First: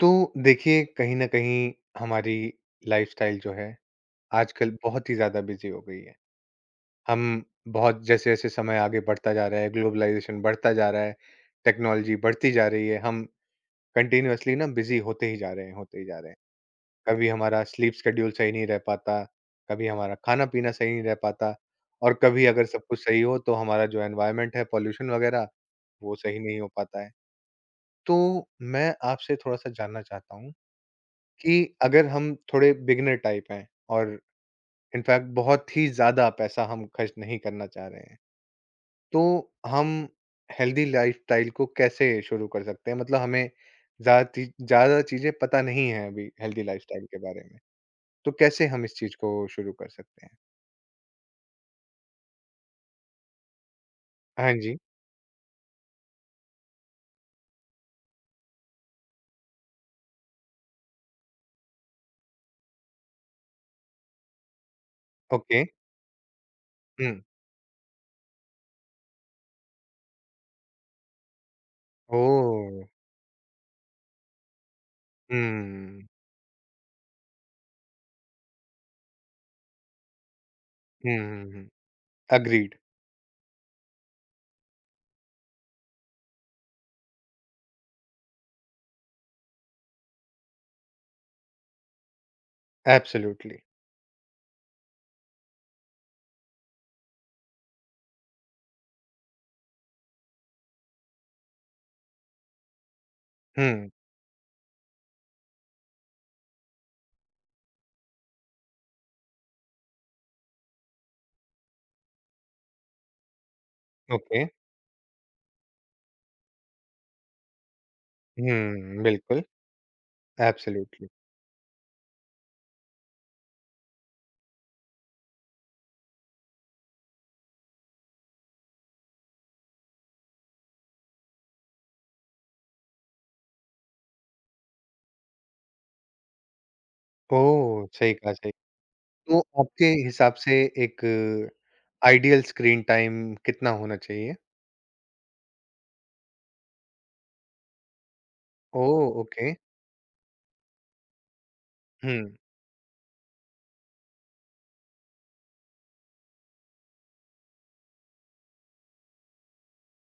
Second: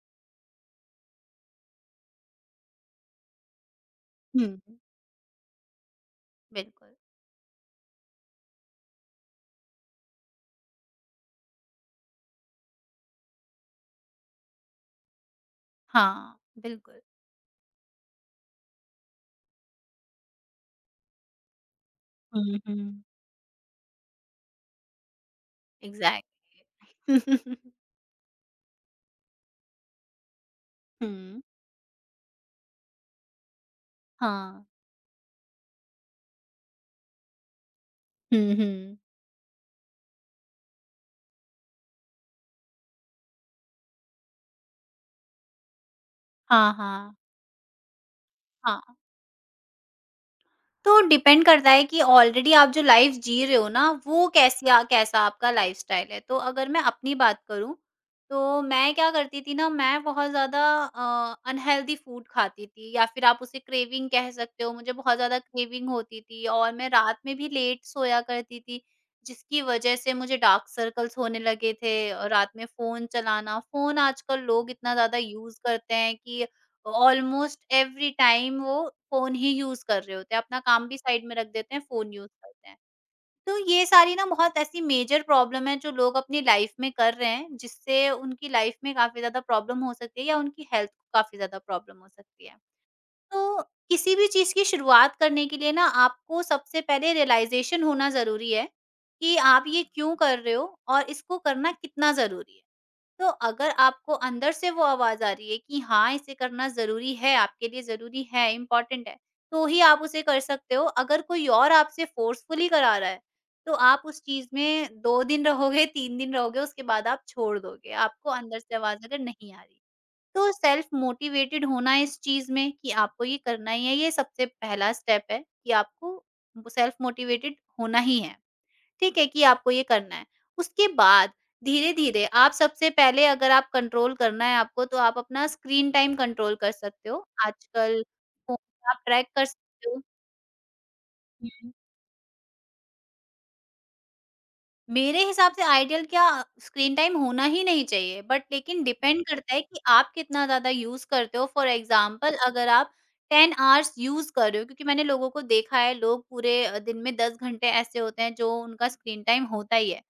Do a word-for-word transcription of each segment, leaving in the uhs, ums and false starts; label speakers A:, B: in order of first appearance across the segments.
A: तो देखिए, कहीं ना कहीं हमारी लाइफस्टाइल जो है
B: हुँ।
A: आजकल बहुत ही ज्यादा बिजी हो गई है।
B: बिल्कुल।
A: हम बहुत जैसे जैसे समय आगे बढ़ता जा रहा है, ग्लोबलाइजेशन बढ़ता जा रहा है, टेक्नोलॉजी बढ़ती जा रही है, हम कंटिन्यूअसली ना बिजी होते ही जा रहे हैं, होते ही जा रहे हैं।
B: हाँ, बिल्कुल।
A: कभी हमारा स्लीप स्केड्यूल सही नहीं रह पाता, कभी हमारा खाना पीना सही नहीं रह पाता, और कभी
B: हुँ,
A: अगर सब
B: हुँ।
A: कुछ सही हो तो हमारा जो एनवायरनमेंट है, पॉल्यूशन वगैरह, वो
B: एग्ज़ैक्ट
A: सही नहीं हो पाता है। तो मैं आपसे थोड़ा सा जानना चाहता हूँ
B: हुँ।
A: कि अगर हम थोड़े बिगिनर टाइप हैं, और
B: हाँ।
A: इनफैक्ट बहुत ही ज़्यादा पैसा हम खर्च नहीं करना चाह रहे हैं,
B: हुँ, हुँ।
A: तो हम हेल्दी लाइफ़स्टाइल को कैसे शुरू कर सकते हैं? मतलब हमें ज़्यादा ती ज़्यादा चीज़ें पता नहीं हैं अभी हेल्दी
B: हाँ,
A: लाइफ़स्टाइल
B: हाँ।
A: के बारे में, तो कैसे हम इस
B: हाँ।
A: चीज़ को शुरू कर सकते हैं?
B: तो डिपेंड करता है कि ऑलरेडी आप जो लाइफ जी रहे हो ना, वो
A: हाँ
B: कैसी
A: जी।
B: आ कैसा आपका लाइफ़स्टाइल है। तो अगर मैं अपनी बात करूँ, तो मैं क्या करती थी ना, मैं बहुत ज़्यादा अ, अनहेल्दी फूड खाती थी या फिर आप उसे क्रेविंग कह सकते हो। मुझे बहुत ज़्यादा
A: ओके।
B: क्रेविंग होती थी और मैं रात
A: हुँ।
B: में भी लेट सोया करती थी, जिसकी वज़ह से मुझे डार्क सर्कल्स होने लगे थे। अ, रात में
A: ओह!
B: फ़ोन चलाना, फ़ोन आजकल लोग इतना ज़्यादा यूज़ करते
A: हुँ,
B: हैं कि ऑलमोस्ट एवरी टाइम वो फ़ोन ही यूज़ कर रहे होते हैं, अपना काम भी
A: हुँ,
B: साइड में रख
A: हुँ, हुँ।
B: देते हैं, फ़ोन यूज़ करते
A: एग्रीड।
B: हैं। तो ये सारी ना बहुत ऐसी मेजर प्रॉब्लम है जो लोग अपनी लाइफ़ में कर रहे हैं, जिससे उनकी लाइफ़ में काफ़ी ज़्यादा प्रॉब्लम हो सकती है या उनकी हेल्थ को काफ़ी ज़्यादा प्रॉब्लम हो सकती है।
A: एब्सोल्युटली।
B: तो किसी भी चीज़ की शुरुआत करने के लिए ना आपको सबसे पहले रियलाइज़ेशन होना ज़रूरी है, कि आप ये क्यों कर रहे हो और इसको करना कितना ज़रूरी है। तो अगर
A: हुँ।
B: आपको अंदर से वो आवाज़ आ रही है कि हाँ, इसे करना ज़रूरी है, आपके लिए ज़रूरी है, इम्पोर्टेंट है, तो ही आप उसे कर सकते हो। अगर कोई और आपसे फ़ोर्सफुली करा रहा है, तो आप उस
A: ओके।
B: चीज़ में दो दिन रहोगे, तीन दिन रहोगे, उसके बाद आप छोड़ दोगे। आपको अंदर से
A: हुँ,
B: आवाज़ अगर
A: बिल्कुल।
B: नहीं आ रही। तो सेल्फ
A: एब्सोल्युटली।
B: मोटिवेटेड होना इस चीज़ में कि आपको ये करना ही है, ये सबसे पहला स्टेप है कि आपको सेल्फ मोटिवेटेड होना ही है। ठीक है कि आपको ये करना है। उसके बाद धीरे-धीरे आप सबसे पहले अगर आप कंट्रोल करना है आपको तो आप अपना स्क्रीन टाइम कंट्रोल कर सकते हो।
A: ओह!
B: आजकल
A: सही कहा, सही।
B: फ़ोन में आप ट्रैक
A: तो
B: कर
A: आपके
B: सकते हो।
A: हिसाब से एक
B: हुँ।
A: आइडियल स्क्रीन टाइम कितना होना चाहिए?
B: मेरे हिसाब से आइडियल क्या स्क्रीन टाइम होना ही नहीं चाहिए, बट लेकिन
A: ओह!
B: डिपेंड हुँ।
A: ओके।
B: करता है कि आप कितना ज़्यादा यूज़ करते हो। For
A: hmm.
B: एग्ज़ाम्पल अगर आप टेन आवर्स यूज़ कर रहे हो क्योंकि मैंने लोगों को देखा है, लोग पूरे अ, दिन में दस घंटे ऐसे होते हैं जो उनका स्क्रीन टाइम होता ही है।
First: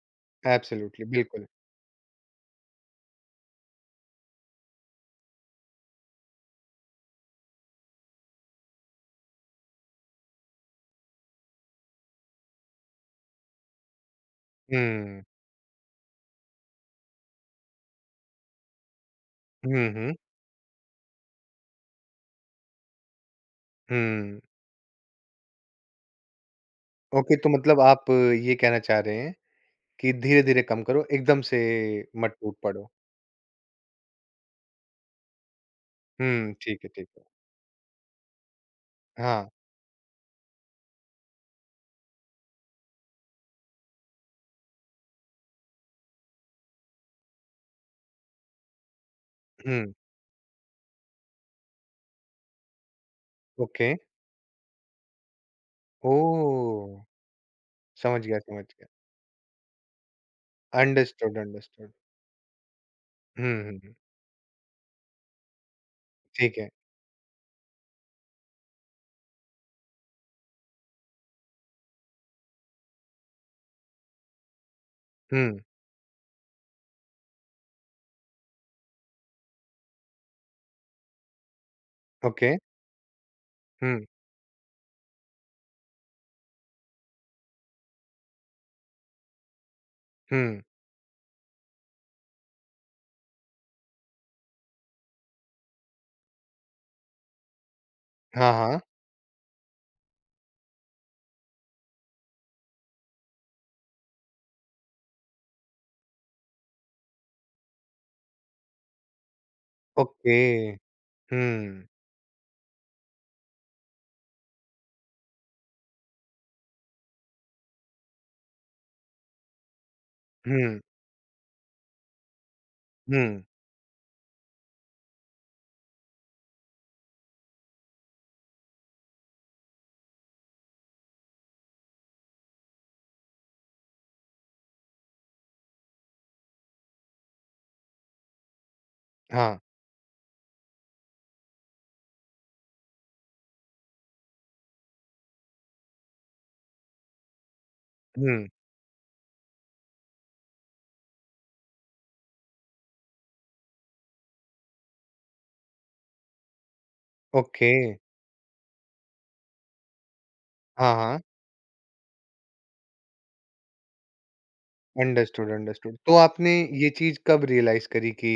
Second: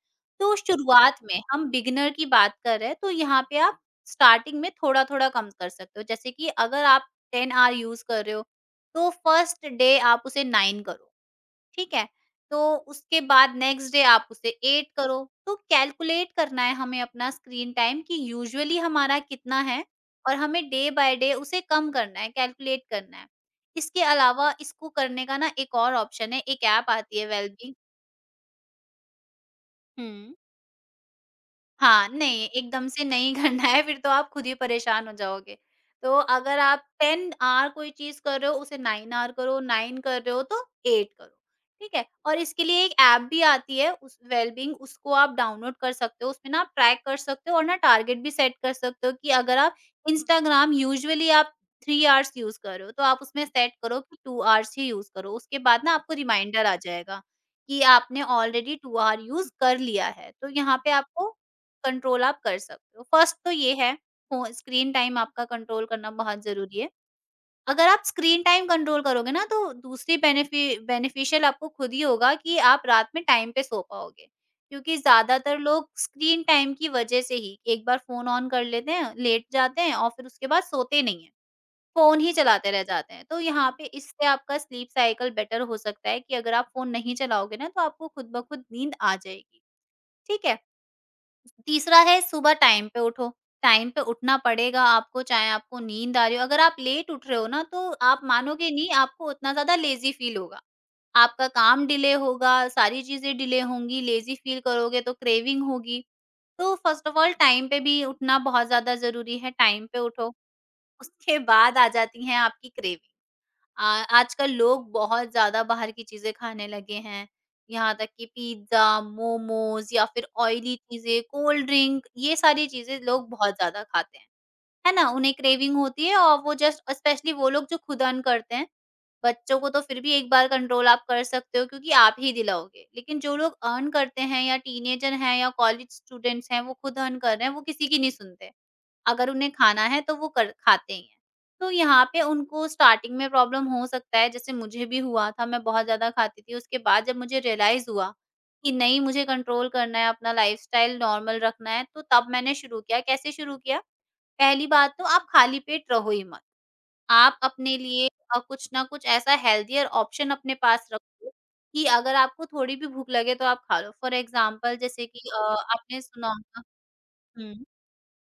B: तो
A: एब्सोल्युटली,
B: शुरुआत में
A: बिल्कुल।
B: हम बिगिनर की बात कर रहे हैं, तो यहाँ पे आप स्टार्टिंग में थोड़ा-थोड़ा कम कर सकते हो। जैसे कि अगर आप टेन आवर यूज़ कर रहे हो, तो फर्स्ट डे आप उसे नाइन करो। ठीक है? तो उसके बाद नेक्स्ट डे आप उसे एट करो।
A: हुँ।
B: तो कैलकुलेट करना है हमें अपना स्क्रीन टाइम कि यूजुअली हमारा कितना है
A: हुँ, हुँ,
B: और हमें डे बाय डे उसे कम करना है, कैलकुलेट करना है। इसके
A: हुँ।
B: अलावा इसको करने का ना एक और ऑप्शन है, एक ऐप आती है
A: ओके, तो
B: वेलबी
A: मतलब आप ये कहना चाह रहे हैं
B: हुँ।
A: कि धीरे-धीरे कम करो, एकदम से
B: हाँ,
A: मत
B: नहीं,
A: टूट
B: एकदम
A: पड़ो।
B: से नहीं करना है फिर तो आप खुद ही परेशान हो जाओगे। तो
A: हुँ,
B: अगर
A: ठीक
B: आप
A: है, ठीक है।
B: टेन आवर कोई चीज़ कर रहे हो उसे नाइन आवर
A: हाँ।
B: करो, नाइन कर रहे हो तो एट करो, ठीक है? और इसके लिए एक ऐप भी आती है उस वेलबीइंग उसको आप डाउनलोड कर सकते हो, उसमें ना आप ट्रैक कर सकते हो और ना टारगेट भी सेट कर सकते हो कि अगर आप
A: हुँ।
B: इंस्टाग्राम यूजुअली आप थ्री आवर्स यूज़ कर रहे हो, तो आप उसमें सेट
A: ओके।
B: करो कि टू आवर्स ही यूज़ करो। उसके बाद ना आपको रिमाइंडर आ
A: ओह!
B: जाएगा कि आपने
A: समझ गया, समझ
B: ऑलरेडी
A: गया।
B: टू आवर यूज़ कर लिया है। तो यहाँ पे आपको
A: अंडरस्टूड, अंडरस्टूड।
B: कंट्रोल आप कर सकते हो। फर्स्ट तो
A: हुँ,
B: ये
A: हुँ, हुँ।
B: है फ़ो स्क्रीन टाइम आपका कंट्रोल करना बहुत
A: ठीक है।
B: ज़रूरी है। अगर आप स्क्रीन टाइम कंट्रोल करोगे ना तो दूसरी बेनिफि बेनिफिशियल आपको खुद ही होगा कि आप रात में टाइम पे सो पाओगे। क्योंकि
A: हुँ।
B: ज़्यादातर लोग स्क्रीन टाइम की वज़ह से ही एक बार फ़ोन ऑन कर लेते हैं, लेट जाते हैं और फिर उसके बाद सोते नहीं हैं। फ़ोन ही
A: ओके।
B: चलाते रह जाते हैं। तो यहाँ पे
A: हुँ,
B: इससे आपका स्लीप साइकिल बेटर हो सकता है कि अगर आप फ़ोन नहीं चलाओगे ना तो आपको खुद ब खुद नींद आ जाएगी। ठीक है?
A: हुँ।
B: तीसरा है सुबह टाइम पे उठो, टाइम पे उठना पड़ेगा आपको चाहे आपको नींद आ रही हो, अगर आप लेट उठ रहे हो ना तो आप
A: हाँ,
B: मानोगे
A: हाँ।
B: नहीं आपको उतना ज़्यादा लेज़ी फ़ील होगा। आपका काम डिले होगा, सारी चीज़ें डिले होंगी, लेज़ी फ़ील करोगे तो क्रेविंग होगी। तो फर्स्ट ऑफ ऑल टाइम पे भी उठना बहुत ज़्यादा ज़रूरी है, टाइम पे उठो,
A: ओके।
B: उसके
A: हुँ,
B: बाद आ जाती हैं आपकी क्रेविंग। आ, आजकल लोग बहुत ज्यादा बाहर की चीजें खाने लगे हैं, यहाँ तक कि पिज्जा, मोमोज या फिर ऑयली
A: हुँ।
B: चीजें, कोल्ड ड्रिंक, ये सारी चीजें लोग
A: हुँ।
B: बहुत ज्यादा खाते हैं, है ना? उन्हें क्रेविंग होती है और वो जस्ट, स्पेशली वो लोग जो खुद अर्न करते हैं, बच्चों को तो फिर भी एक बार कंट्रोल आप कर सकते हो क्योंकि आप ही दिलाओगे। लेकिन जो लोग अर्न करते हैं या टीनेजर हैं या कॉलेज स्टूडेंट्स हैं, वो खुद अर्न कर रहे हैं, वो किसी की नहीं सुनते। अगर उन्हें
A: हाँ।
B: खाना है तो वो कर खाते ही हैं। तो यहाँ पे उनको स्टार्टिंग में प्रॉब्लम हो सकता है, जैसे मुझे भी हुआ था, मैं बहुत ज़्यादा खाती थी। उसके बाद जब मुझे रियलाइज़ हुआ
A: हुँ।
B: कि नहीं, मुझे कंट्रोल करना है, अपना लाइफ़स्टाइल नॉर्मल रखना है, तो तब मैंने शुरू किया। कैसे शुरू किया? पहली बात तो आप खाली पेट रहो ही मत। आप
A: ओके।
B: अपने लिए अ, कुछ ना कुछ ऐसा हेल्थियर ऑप्शन अपने पास
A: हाँ, हाँ,
B: रखो कि अगर आपको थोड़ी भी भूख लगे तो आप खा लो। फॉर एग्ज़ाम्पल जैसे कि अ,
A: अंडरस्टूड, अंडरस्टूड।
B: आपने
A: तो
B: सुना
A: आपने
B: होगा
A: ये चीज़ कब
B: हुँ,
A: रियलाइज़ करी कि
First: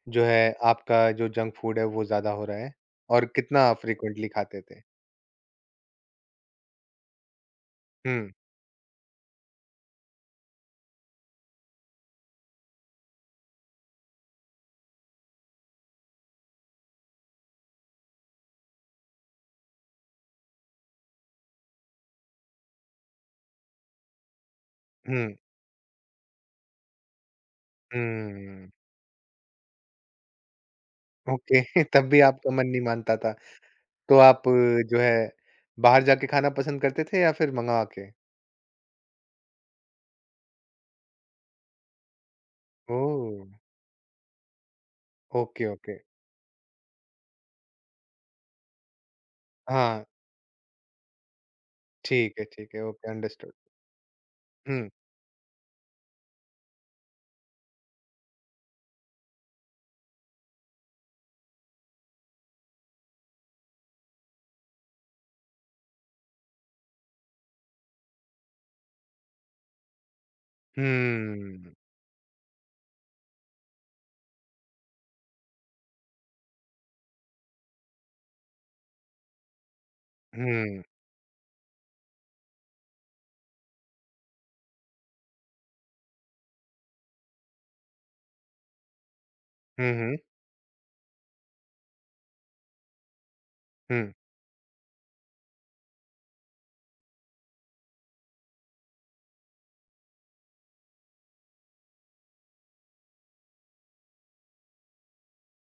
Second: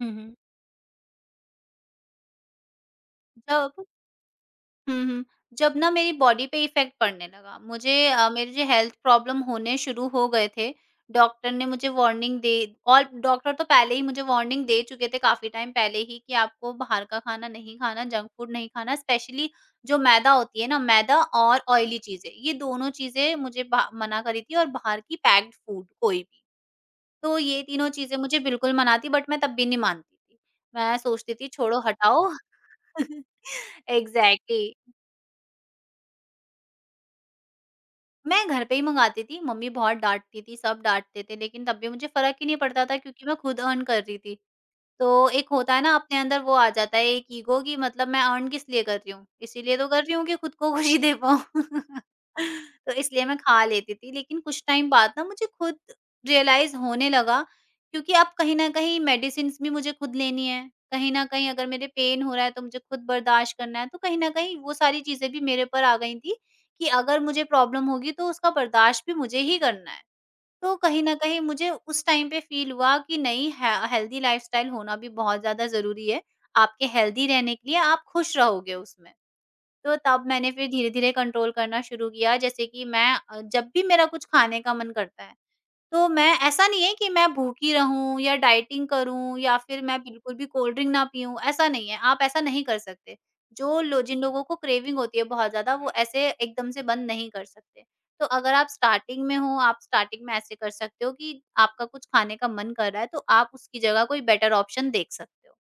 B: हुँ,
A: जो
B: हुँ।
A: है आपका जो जंक फूड है वो ज़्यादा हो रहा है? और कितना
B: जब
A: फ्रीक्वेंटली खाते थे?
B: हुँ, हुँ। जब ना मेरी बॉडी पे इफ़ेक्ट पड़ने लगा, मुझे अ,
A: हुँ,
B: मेरे जो हेल्थ प्रॉब्लम होने शुरू हो गए थे, डॉक्टर ने मुझे वार्निंग दे और डॉक्टर तो पहले ही मुझे वार्निंग दे चुके थे काफ़ी टाइम पहले ही कि आपको बाहर का खाना नहीं खाना, जंक फूड नहीं खाना, स्पेशली जो मैदा होती है ना, मैदा और ऑयली चीज़ें, ये दोनों चीज़ें मुझे बा मना करी थी और बाहर की
A: हुँ,
B: पैक्ड फूड कोई भी। तो ये तीनों चीज़ें मुझे
A: हुँ।
B: बिल्कुल मना थी, बट मैं तब भी नहीं मानती थी। मैं सोचती थी
A: ओके
B: छोड़ो,
A: तब भी
B: हटाओ।
A: आपका मन नहीं मानता था। तो आप
B: एग्ज़ैक्टली।
A: अ, जो है बाहर जाके खाना पसंद करते थे या फिर मँगा के?
B: मैं घर पे ही मँगाती थी, मम्मी बहुत डाँटती थी, सब डाँटते थे लेकिन तब भी मुझे फ़र्क ही नहीं पड़ता था क्योंकि मैं
A: ओह!
B: खुद अर्न कर रही थी। तो एक
A: ओके,
B: होता है ना,
A: ओके।
B: अपने अंदर वो आ जाता है एक ईगो कि मतलब मैं अर्न किस लिए कर रही हूँ? इसीलिए तो कर
A: हाँ।
B: रही हूँ कि खुद को खुशी दे पाऊँ।
A: ठीक है, ठीक है,
B: तो
A: ओके,
B: इसलिए मैं
A: अंडरस्टूड।
B: खा लेती थी, लेकिन कुछ
A: हुँ,
B: टाइम बाद ना मुझे खुद रियलाइज़ होने लगा क्योंकि अब कहीं न कहीं मेडिसिन्स भी मुझे खुद लेनी है। कहीं न कहीं अगर मेरे पेन हो रहा है तो मुझे खुद बर्दाश्त करना है। तो कहीं न कहीं वो सारी चीज़ें भी मेरे पर आ गई थी कि अगर मुझे प्रॉब्लम होगी तो उसका बर्दाश्त भी मुझे ही करना है। तो कहीं न कहीं मुझे
A: हुँ,
B: उस टाइम पे फ़ील हुआ कि नहीं है, हेल्दी लाइफ़स्टाइल होना भी बहुत ज़्यादा ज़रूरी है। आपके हेल्दी रहने के लिए, आप खुश रहोगे उसमें। तो तब मैंने फिर
A: हुँ,
B: धीरे-धीरे कंट्रोल करना शुरू किया, जैसे कि मैं अ, जब भी मेरा कुछ खाने का मन करता है, तो मैं ऐसा नहीं है कि मैं भूखी रहूँ या डाइटिंग करूँ या फिर
A: हुँ,
B: मैं
A: हुँ,
B: बिल्कुल भी कोल्ड ड्रिंक ना पीऊँ, ऐसा नहीं है, आप ऐसा नहीं कर सकते। जो लो
A: हुँ,
B: जिन लोगों को क्रेविंग होती है बहुत ज़्यादा, वो ऐसे एकदम से बंद नहीं कर सकते। तो अगर आप स्टार्टिंग में हो, आप स्टार्टिंग में ऐसे कर सकते हो कि आपका कुछ खाने का मन कर रहा है, तो आप उसकी जगह कोई बेटर ऑप्शन देख सकते हो।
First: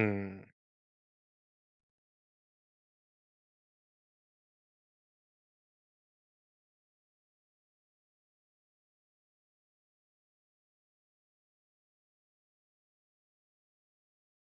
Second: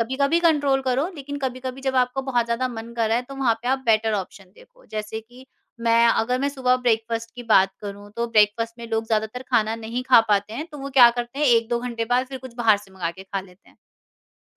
B: कभी-कभी कंट्रोल करो, लेकिन कभी-कभी जब आपका बहुत ज़्यादा मन कर रहा है, तो वहाँ पे आप बेटर ऑप्शन देखो। जैसे कि मैं अगर मैं सुबह ब्रेकफ़ास्ट की बात करूँ, तो ब्रेकफ़ास्ट में लोग ज़्यादातर खाना नहीं खा पाते हैं, तो वो क्या करते हैं, एक दो घंटे बाद फिर कुछ बाहर से मँगा के खा लेते हैं।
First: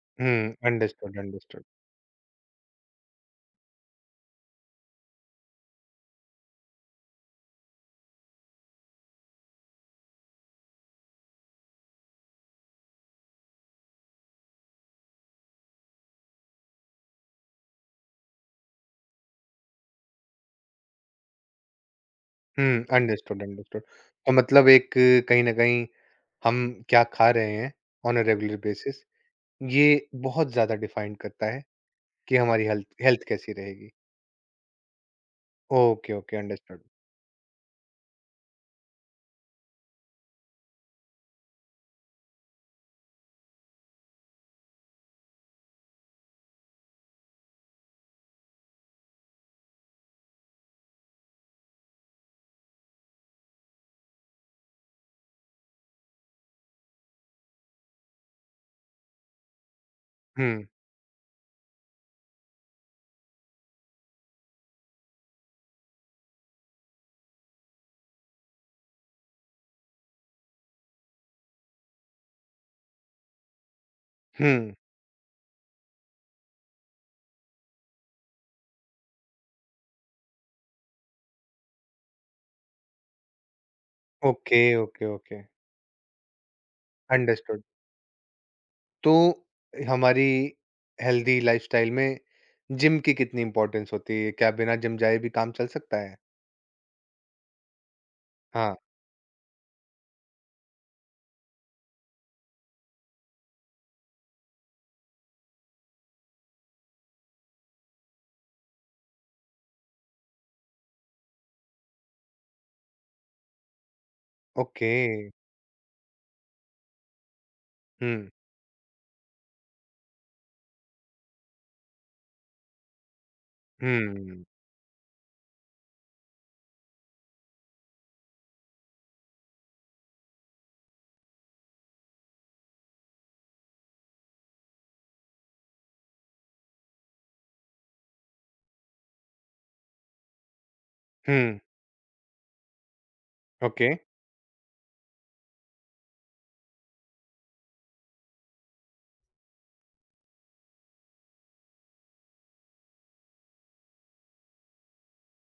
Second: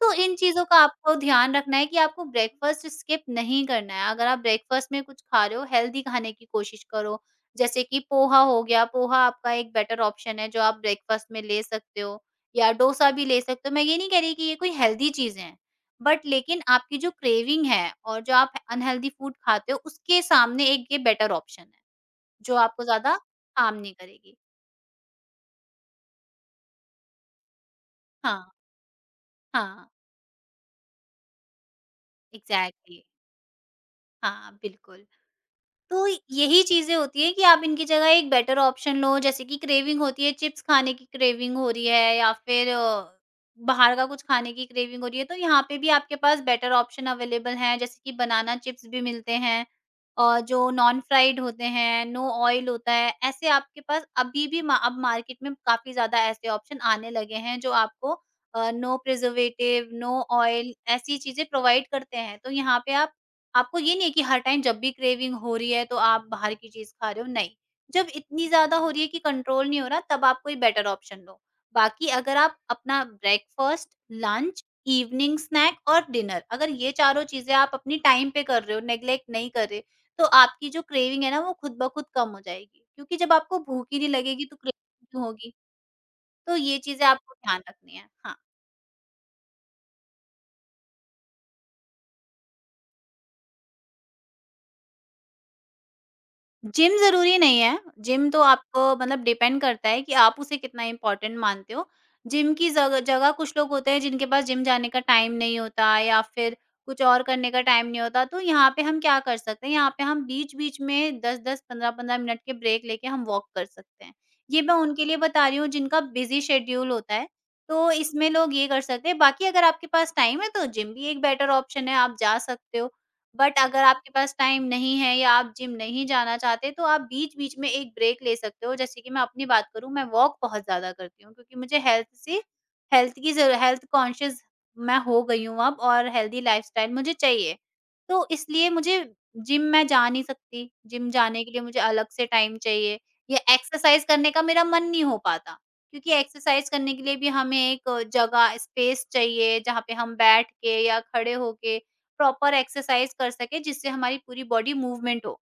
B: तो इन
A: हुँ,
B: चीज़ों का आपको
A: अंडरस्टूड,
B: ध्यान
A: अंडरस्टूड।
B: रखना है कि आपको ब्रेकफ़ास्ट स्किप नहीं करना है। अगर आप ब्रेकफ़ास्ट में कुछ खा रहे हो, हेल्दी खाने की कोशिश करो। जैसे कि पोहा हो गया, पोहा आपका एक बेटर ऑप्शन है जो आप ब्रेकफ़ास्ट में ले सकते हो या डोसा भी ले सकते हो। मैं ये नहीं कह रही कि ये कोई हेल्दी चीज़ें हैं, बट लेकिन आपकी जो क्रेविंग है और जो आप अनहेल्दी फूड खाते हो, उसके सामने एक ये बेटर ऑप्शन है, जो आपको
A: हुँ,
B: ज़्यादा
A: अंडरस्टूड,
B: हार्म
A: अंडरस्टूड।
B: नहीं
A: तो
B: करेगी।
A: मतलब एक कहीं न कहीं हम क्या खा रहे हैं ऑन अ
B: हाँ,
A: रेगुलर बेसिस,
B: हाँ,
A: ये बहुत ज़्यादा डिफाइन करता है कि हमारी हेल्थ
B: एग्ज़ैक्टली।
A: हेल्थ कैसी रहेगी।
B: हाँ, बिल्कुल। तो
A: ओके, ओके,
B: यही
A: अंडरस्टूड।
B: चीज़ें होती हैं कि आप इनकी जगह एक बेटर ऑप्शन लो। जैसे कि क्रेविंग होती है, चिप्स खाने की क्रेविंग हो रही है या फिर अ, बाहर का कुछ खाने की क्रेविंग हो रही है, तो यहाँ पे भी आपके पास बेटर ऑप्शन अवेलेबल हैं, जैसे कि बनाना चिप्स भी मिलते हैं और जो नॉन फ्राइड होते हैं, नो ऑयल होता है, ऐसे आपके पास अभी भी मा अब मार्केट में काफ़ी ज़्यादा ऐसे ऑप्शन आने लगे हैं जो आपको अ, नो प्रिजर्वेटिव, नो
A: हुँ,
B: ऑयल ऐसी चीज़ें प्रोवाइड करते हैं। तो यहाँ पे आप आपको ये नहीं है कि हर टाइम जब भी क्रेविंग हो रही है तो आप बाहर की चीज़ खा रहे हो, नहीं। जब इतनी ज़्यादा हो रही है कि कंट्रोल नहीं हो रहा, तब आप कोई बेटर ऑप्शन लो। बाकी अगर आप अपना ब्रेकफ़ास्ट, लंच,
A: हुँ।
B: इवनिंग स्नैक और डिनर, अगर ये चारों चीज़ें आप अपनी टाइम पे कर रहे हो, नेग्लेक्ट नहीं कर रहे, तो आपकी जो क्रेविंग है ना, वो खुद ब खुद कम हो जाएगी। क्योंकि जब आपको भूख ही नहीं लगेगी तो
A: ओके, ओके,
B: क्रेविंग क्यों
A: ओके।
B: होगी? तो ये चीज़ें आपको ध्यान
A: अंडरस्टूड।
B: रखनी है। हाँ।
A: तो हमारी हेल्दी लाइफ़स्टाइल में जिम की कितनी इम्पोर्टेंस होती है? क्या बिना जिम जाए भी काम चल सकता है?
B: जिम ज़रूरी नहीं है। जिम तो
A: हाँ।
B: आपको, मतलब, डिपेंड करता है कि आप उसे कितना इम्पोर्टेंट मानते हो। जिम की जग जगह कुछ लोग होते हैं जिनके पास जिम जाने का टाइम नहीं होता या फिर कुछ और करने का टाइम नहीं होता, तो यहाँ पे हम क्या कर सकते हैं, यहाँ पे हम बीच-बीच में दस दस, पंद्रह पंद्रह मिनट के ब्रेक लेके हम वॉक कर सकते हैं। ये मैं
A: ओके।
B: उनके लिए बता रही हूँ जिनका बिज़ी शेड्यूल होता है, तो
A: हुँ,
B: इसमें लोग ये कर सकते हैं। बाकी अगर आपके पास टाइम है तो जिम भी एक बेटर ऑप्शन है, आप जा सकते हो। बट अगर आपके पास
A: हुँ,
B: टाइम नहीं है या आप जिम नहीं जाना चाहते, तो आप बीच-बीच में एक ब्रेक ले सकते हो। जैसे कि मैं अपनी बात करूँ, मैं वॉक बहुत ज़्यादा करती हूँ, क्योंकि मुझे हेल्थ से हेल्थ की ज़रू हेल्थ कॉन्शियस मैं हो गई हूँ अब, और हेल्दी लाइफ़स्टाइल मुझे चाहिए। तो इसलिए मुझे जिम मैं जा नहीं सकती, जिम जाने के
A: हुँ।
B: लिए मुझे अलग से टाइम चाहिए या
A: ओके।
B: एक्सरसाइज़ करने का मेरा मन नहीं हो पाता, क्योंकि एक्सरसाइज़ करने के लिए भी हमें एक जगह, स्पेस चाहिए, जहाँ पे हम बैठ के या खड़े होके प्रॉपर एक्सरसाइज कर सकें, जिससे हमारी पूरी बॉडी मूवमेंट हो,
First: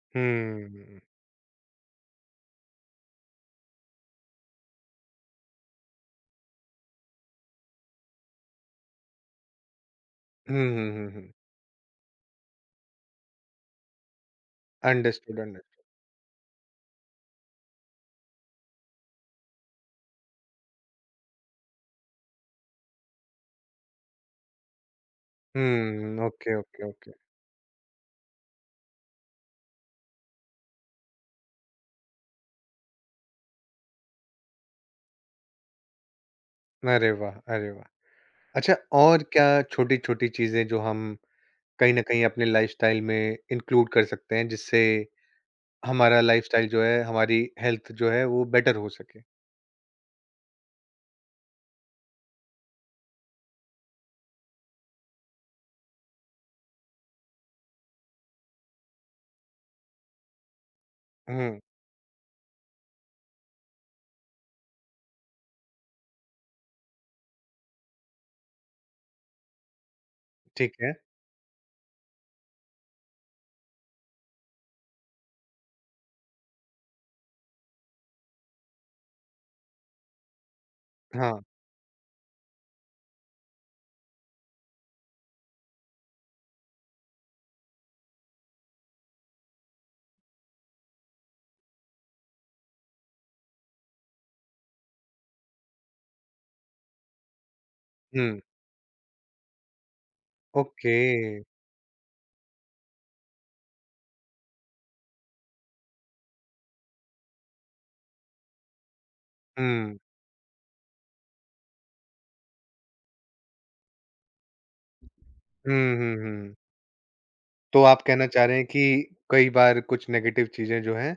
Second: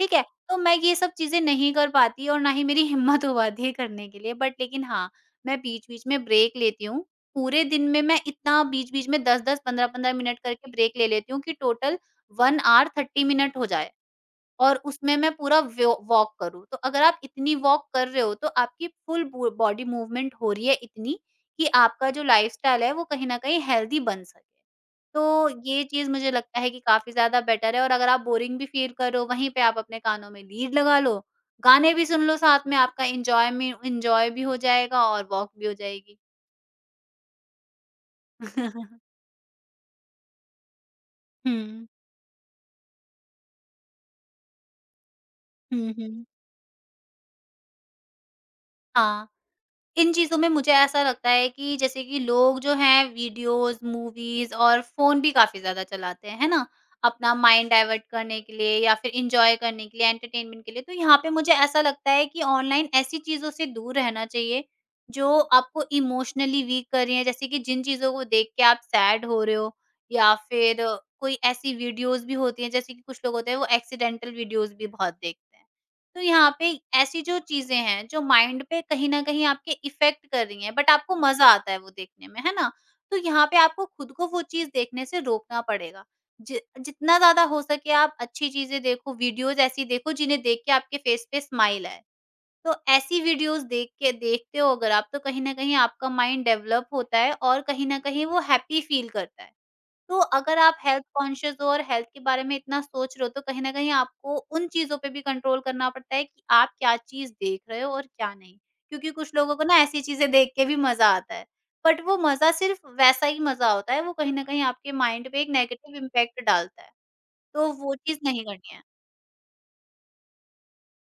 B: ठीक है? तो मैं ये
A: हुँ।
B: सब चीज़ें नहीं कर पाती और ना ही मेरी हिम्मत हो पाती है करने के लिए, बट लेकिन हाँ, मैं बीच-बीच में ब्रेक लेती हूँ। पूरे दिन में मैं इतना बीच-बीच में दस दस, पंद्रह पंद्रह मिनट
A: हुँ,
B: करके
A: हुँ,
B: ब्रेक ले
A: हुँ, हुँ।
B: लेती हूँ कि total one hour thirty minute हो जाए, और उसमें मैं
A: अंडरस्टूड,
B: पूरा
A: अंडर
B: व्यो वॉक करूँ। तो अगर आप इतनी वॉक कर रहे हो तो आपकी फुल बो बॉडी मूवमेंट हो रही है, इतनी कि आपका जो लाइफ़स्टाइल है वो कहीं न कहीं हेल्दी बन सके। तो ये चीज़
A: हुँ,
B: मुझे
A: ओके,
B: लगता है कि
A: ओके, ओके।
B: काफ़ी ज़्यादा बेटर है, और अगर आप बोरिंग भी फ़ील कर रहे हो, वहीं पे आप अपने कानों में लीड लगा लो, गाने भी सुन लो साथ में, आपका एन्जॉय में एन्जॉय भी हो जाएगा और वॉक भी हो जाएगी।
A: अरे वाह! अरे वाह! अच्छा, और क्या छोटी-छोटी चीज़ें जो हम
B: हुँ।
A: कहीं न कहीं अपने लाइफ़स्टाइल में इंक्लूड कर सकते हैं, जिससे
B: हुँ,
A: हमारा
B: हुँ।
A: लाइफ़स्टाइल जो है, हमारी हेल्थ जो है वो बेटर हो सके?
B: हाँ। इन चीज़ों में मुझे ऐसा लगता है कि जैसे कि लोग जो हैं, वीडियोज़, मूवीज़ और फ़ोन भी काफ़ी ज़्यादा चलाते हैं, है ना? अपना माइंड डाइवर्ट करने के लिए या फिर एन्जॉय करने के लिए, एंटरटेनमेंट के लिए। तो यहाँ पे मुझे
A: हुँ,
B: ऐसा लगता है कि ऑनलाइन ऐसी चीज़ों से दूर रहना चाहिए, जो आपको इमोशनली वीक कर रही हैं। जैसे कि जिन चीज़ों को देख के आप सैड हो रहे हो, या
A: ठीक
B: फिर
A: है।
B: कोई ऐसी वीडियोज़ भी होती हैं, जैसे कि कुछ लोग होते हैं, वो एक्सीडेंटल वीडियोज़ भी बहुत देखते हैं। तो यहाँ पे ऐसी जो चीज़ें हैं, जो माइंड पे कहीं न कहीं आपके इफ़ेक्ट कर रही हैं, बट आपको
A: हाँ,
B: मज़ा आता है वो देखने में, है ना? तो यहाँ पे आपको खुद को वो चीज़ देखने से रोकना पड़ेगा। जि जितना ज़्यादा हो सके, आप अच्छी चीज़ें देखो, वीडियोज़ ऐसी देखो जिन्हें देख के आपके फ़ेस पे स्माइल आए। तो ऐसी वीडियोज़ देख के, देखते हो अगर आप, तो कहीं न कहीं आपका माइंड डेवलप होता है और कहीं न कहीं
A: हुँ,
B: वो हैप्पी फ़ील करता है। तो अगर आप
A: ओके।
B: हेल्थ कॉन्शियस हो और हेल्थ के बारे में इतना सोच रहे हो, तो कहीं न कहीं आपको उन चीज़ों पे भी कंट्रोल करना पड़ता है कि आप क्या चीज़ देख रहे हो और क्या नहीं। क्योंकि कुछ लोगों को ना,
A: हुँ,
B: ऐसी चीज़ें देख के भी मज़ा आता है। बट वो मज़ा सिर्फ़ वैसा ही मज़ा होता है, वो कहीं न कहीं आपके माइंड पे एक
A: हुँ,
B: नेगेटिव
A: हुँ,
B: इम्पैक्ट
A: हुँ।
B: डालता है। तो
A: तो
B: वो
A: आप
B: चीज़
A: कहना
B: नहीं
A: चाह रहे हैं
B: करनी
A: कि
B: है।
A: कई बार कुछ नेगेटिव चीज़ें जो हैं,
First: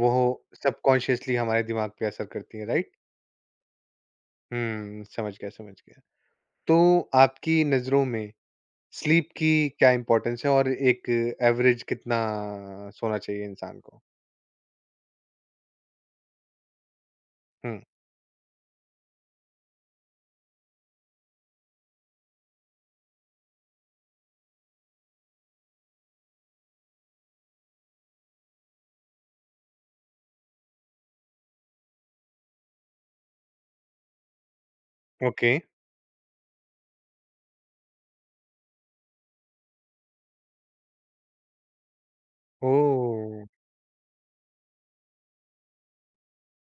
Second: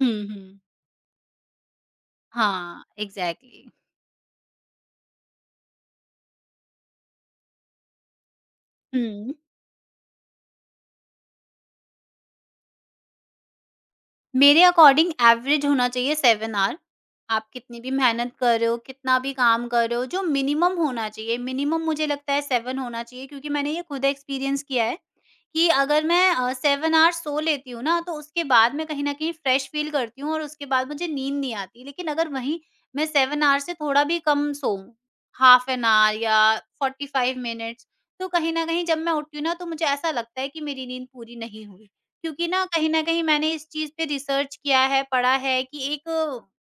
B: हुँ, हुँ।
A: सबकॉन्शियसली हमारे दिमाग पे असर करती हैं,
B: हाँ,
A: राइट?
B: एग्ज़ैक्टली।
A: हुँ, समझ गया, समझ गया। तो आपकी नज़रों में स्लीप
B: हुँ।
A: की क्या इम्पोर्टेंस है और एक एवरेज कितना सोना चाहिए इंसान को?
B: मेरे अकॉर्डिंग एवरेज होना चाहिए सेवन आवर। आप कितनी
A: हुँ,
B: भी मेहनत कर रहे हो, कितना भी काम कर रहे हो, जो मिनिमम होना चाहिए, मिनिमम मुझे लगता है सेवन होना चाहिए, क्योंकि मैंने ये खुद एक्सपीरियंस किया है कि अगर मैं अ, सेवन आवर्स सो लेती हूँ ना, तो उसके बाद मैं कहीं न कहीं फ्रेश फ़ील करती हूँ और उसके बाद मुझे नींद नहीं आती। लेकिन अगर वहीं मैं सेवन आवर्स से थोड़ा भी कम सोऊँ,
A: ओके।
B: हाफ एन आवर या फ़ोर्टी फ़ाइव मिनट्स, तो कहीं न कहीं जब मैं उठती हूँ ना, तो मुझे ऐसा लगता है कि मेरी नींद पूरी नहीं हुई। क्योंकि ना, कहीं न कहीं
A: ओह!
B: मैंने इस चीज़ पे रिसर्च किया है, पढ़ा है कि एक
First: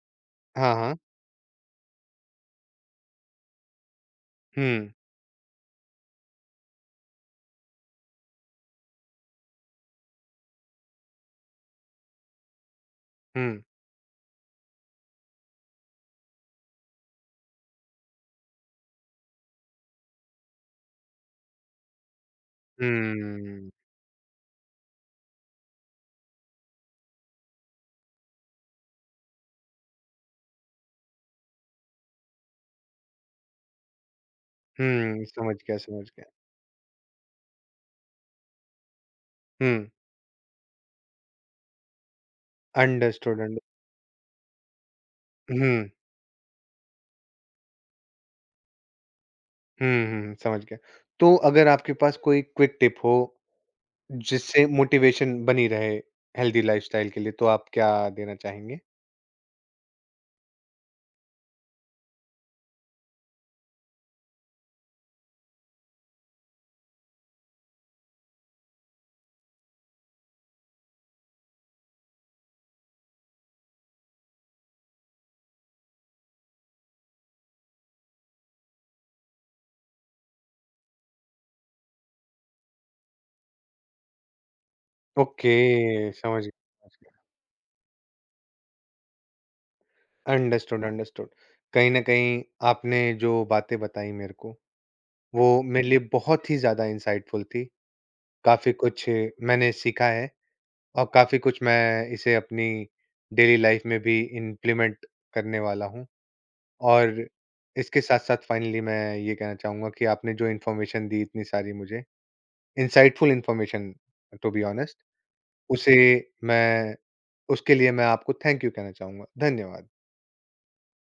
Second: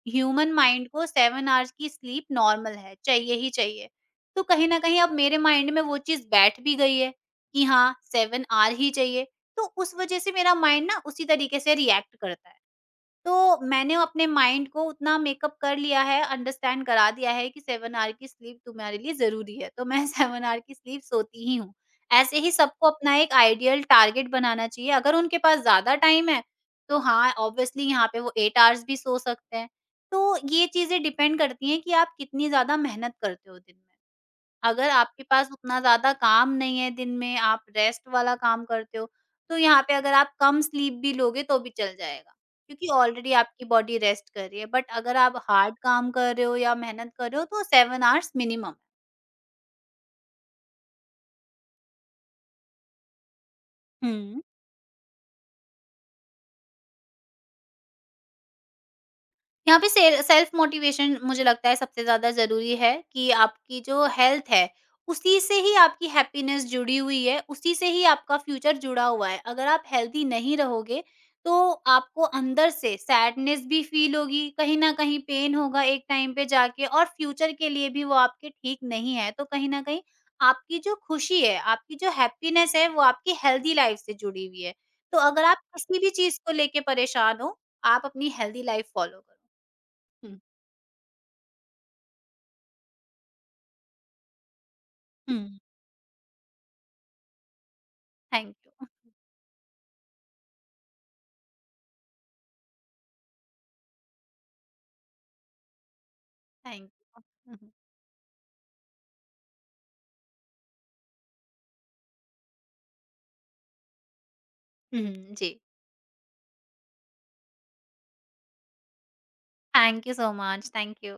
B: ह्यूमन
A: हाँ,
B: माइंड
A: हाँ।
B: को सेवन आवर्स की स्लीप नॉर्मल है, चाहिए ही चाहिए। तो कहीं न
A: हुँ,
B: कहीं अब मेरे माइंड में वो चीज़ बैठ भी गई है कि हाँ, सेवन आर ही चाहिए, तो उस वज़ह से मेरा माइंड ना उसी तरीके से रिएक्ट करता है। तो
A: हुँ,
B: मैंने अपने माइंड को उतना मेकअप कर लिया है, अंडरस्टैंड करा दिया है कि सेवन आर की स्लीप तुम्हारे लिए ज़रूरी है, तो मैं सेवन आर की स्लीप सोती ही हूँ। ऐसे ही सबको अपना एक
A: हुँ,
B: आइडियल टारगेट बनाना चाहिए। अगर उनके पास ज़्यादा टाइम है, तो हाँ, ऑब्वियसली यहाँ पे वो एट आर्स भी सो सकते हैं। तो ये चीज़ें डिपेंड करती हैं कि आप कितनी ज़्यादा मेहनत करते हो दिन में। अगर आपके
A: हुँ,
B: पास
A: समझ गया,
B: उतना
A: समझ
B: ज़्यादा
A: गया।
B: काम नहीं है दिन में, आप रेस्ट वाला काम करते हो, तो यहाँ
A: हुँ,
B: पे अगर आप कम स्लीप भी लोगे तो भी चल जाएगा, क्योंकि ऑलरेडी
A: अंडरस्टूड अंड
B: आपकी बॉडी रेस्ट कर रही है। बट अगर आप हार्ड
A: हुँ,
B: काम कर रहे हो या मेहनत कर रहे हो, तो सेवन आवर्स मिनिमम।
A: हुँ, हुँ, समझ गया। तो अगर आपके पास कोई क्विक टिप हो
B: हुँ।
A: जिससे मोटिवेशन बनी रहे हेल्दी लाइफ़स्टाइल के लिए, तो आप क्या देना चाहेंगे?
B: यहाँ पे से सेल्फ मोटिवेशन मुझे लगता है सबसे ज़्यादा ज़रूरी है। कि आपकी जो हेल्थ है, उसी से ही आपकी हैप्पीनेस जुड़ी हुई है, उसी से ही आपका फ्यूचर जुड़ा हुआ है। अगर आप हेल्दी नहीं रहोगे, तो आपको अंदर से सैडनेस भी फ़ील होगी, कहीं न कहीं पेन होगा एक टाइम पे जाके, और फ्यूचर के लिए भी वो आपके ठीक नहीं है। तो कहीं न कहीं आपकी जो खुशी है, आपकी जो हैप्पीनेस है, वो आपकी हेल्दी लाइफ़ से जुड़ी हुई है। तो अगर आप किसी भी
A: ओके,
B: चीज़
A: समझ गया,
B: को लेके
A: समझ गया।
B: परेशान हो, आप अपनी हेल्दी लाइफ़ फ़ॉलो करो। हुँ,
A: अंडरस्टूड, अंडरस्टूड। कहीं न कहीं आपने जो बातें बताई मेरे को,
B: हुँ।
A: वो मेरे लिए बहुत ही ज़्यादा इनसाइटफुल थी।
B: थैंक
A: काफ़ी
B: यू,
A: कुछ मैंने सीखा है और काफ़ी कुछ मैं इसे अपनी डेली लाइफ़ में भी इम्प्लीमेंट करने वाला हूँ।
B: थैंक
A: और
B: यू।
A: इसके साथ-साथ फाइनली मैं ये कहना चाहूँगा कि आपने जो इन्फॉर्मेशन दी इतनी सारी मुझे, insightful information to be honest,
B: हुँ, हुँ, जी।
A: उसे मैं उसके लिए मैं आपको थैंक यू कहना चाहूँगा। धन्यवाद।
B: Thank you so much, thank you.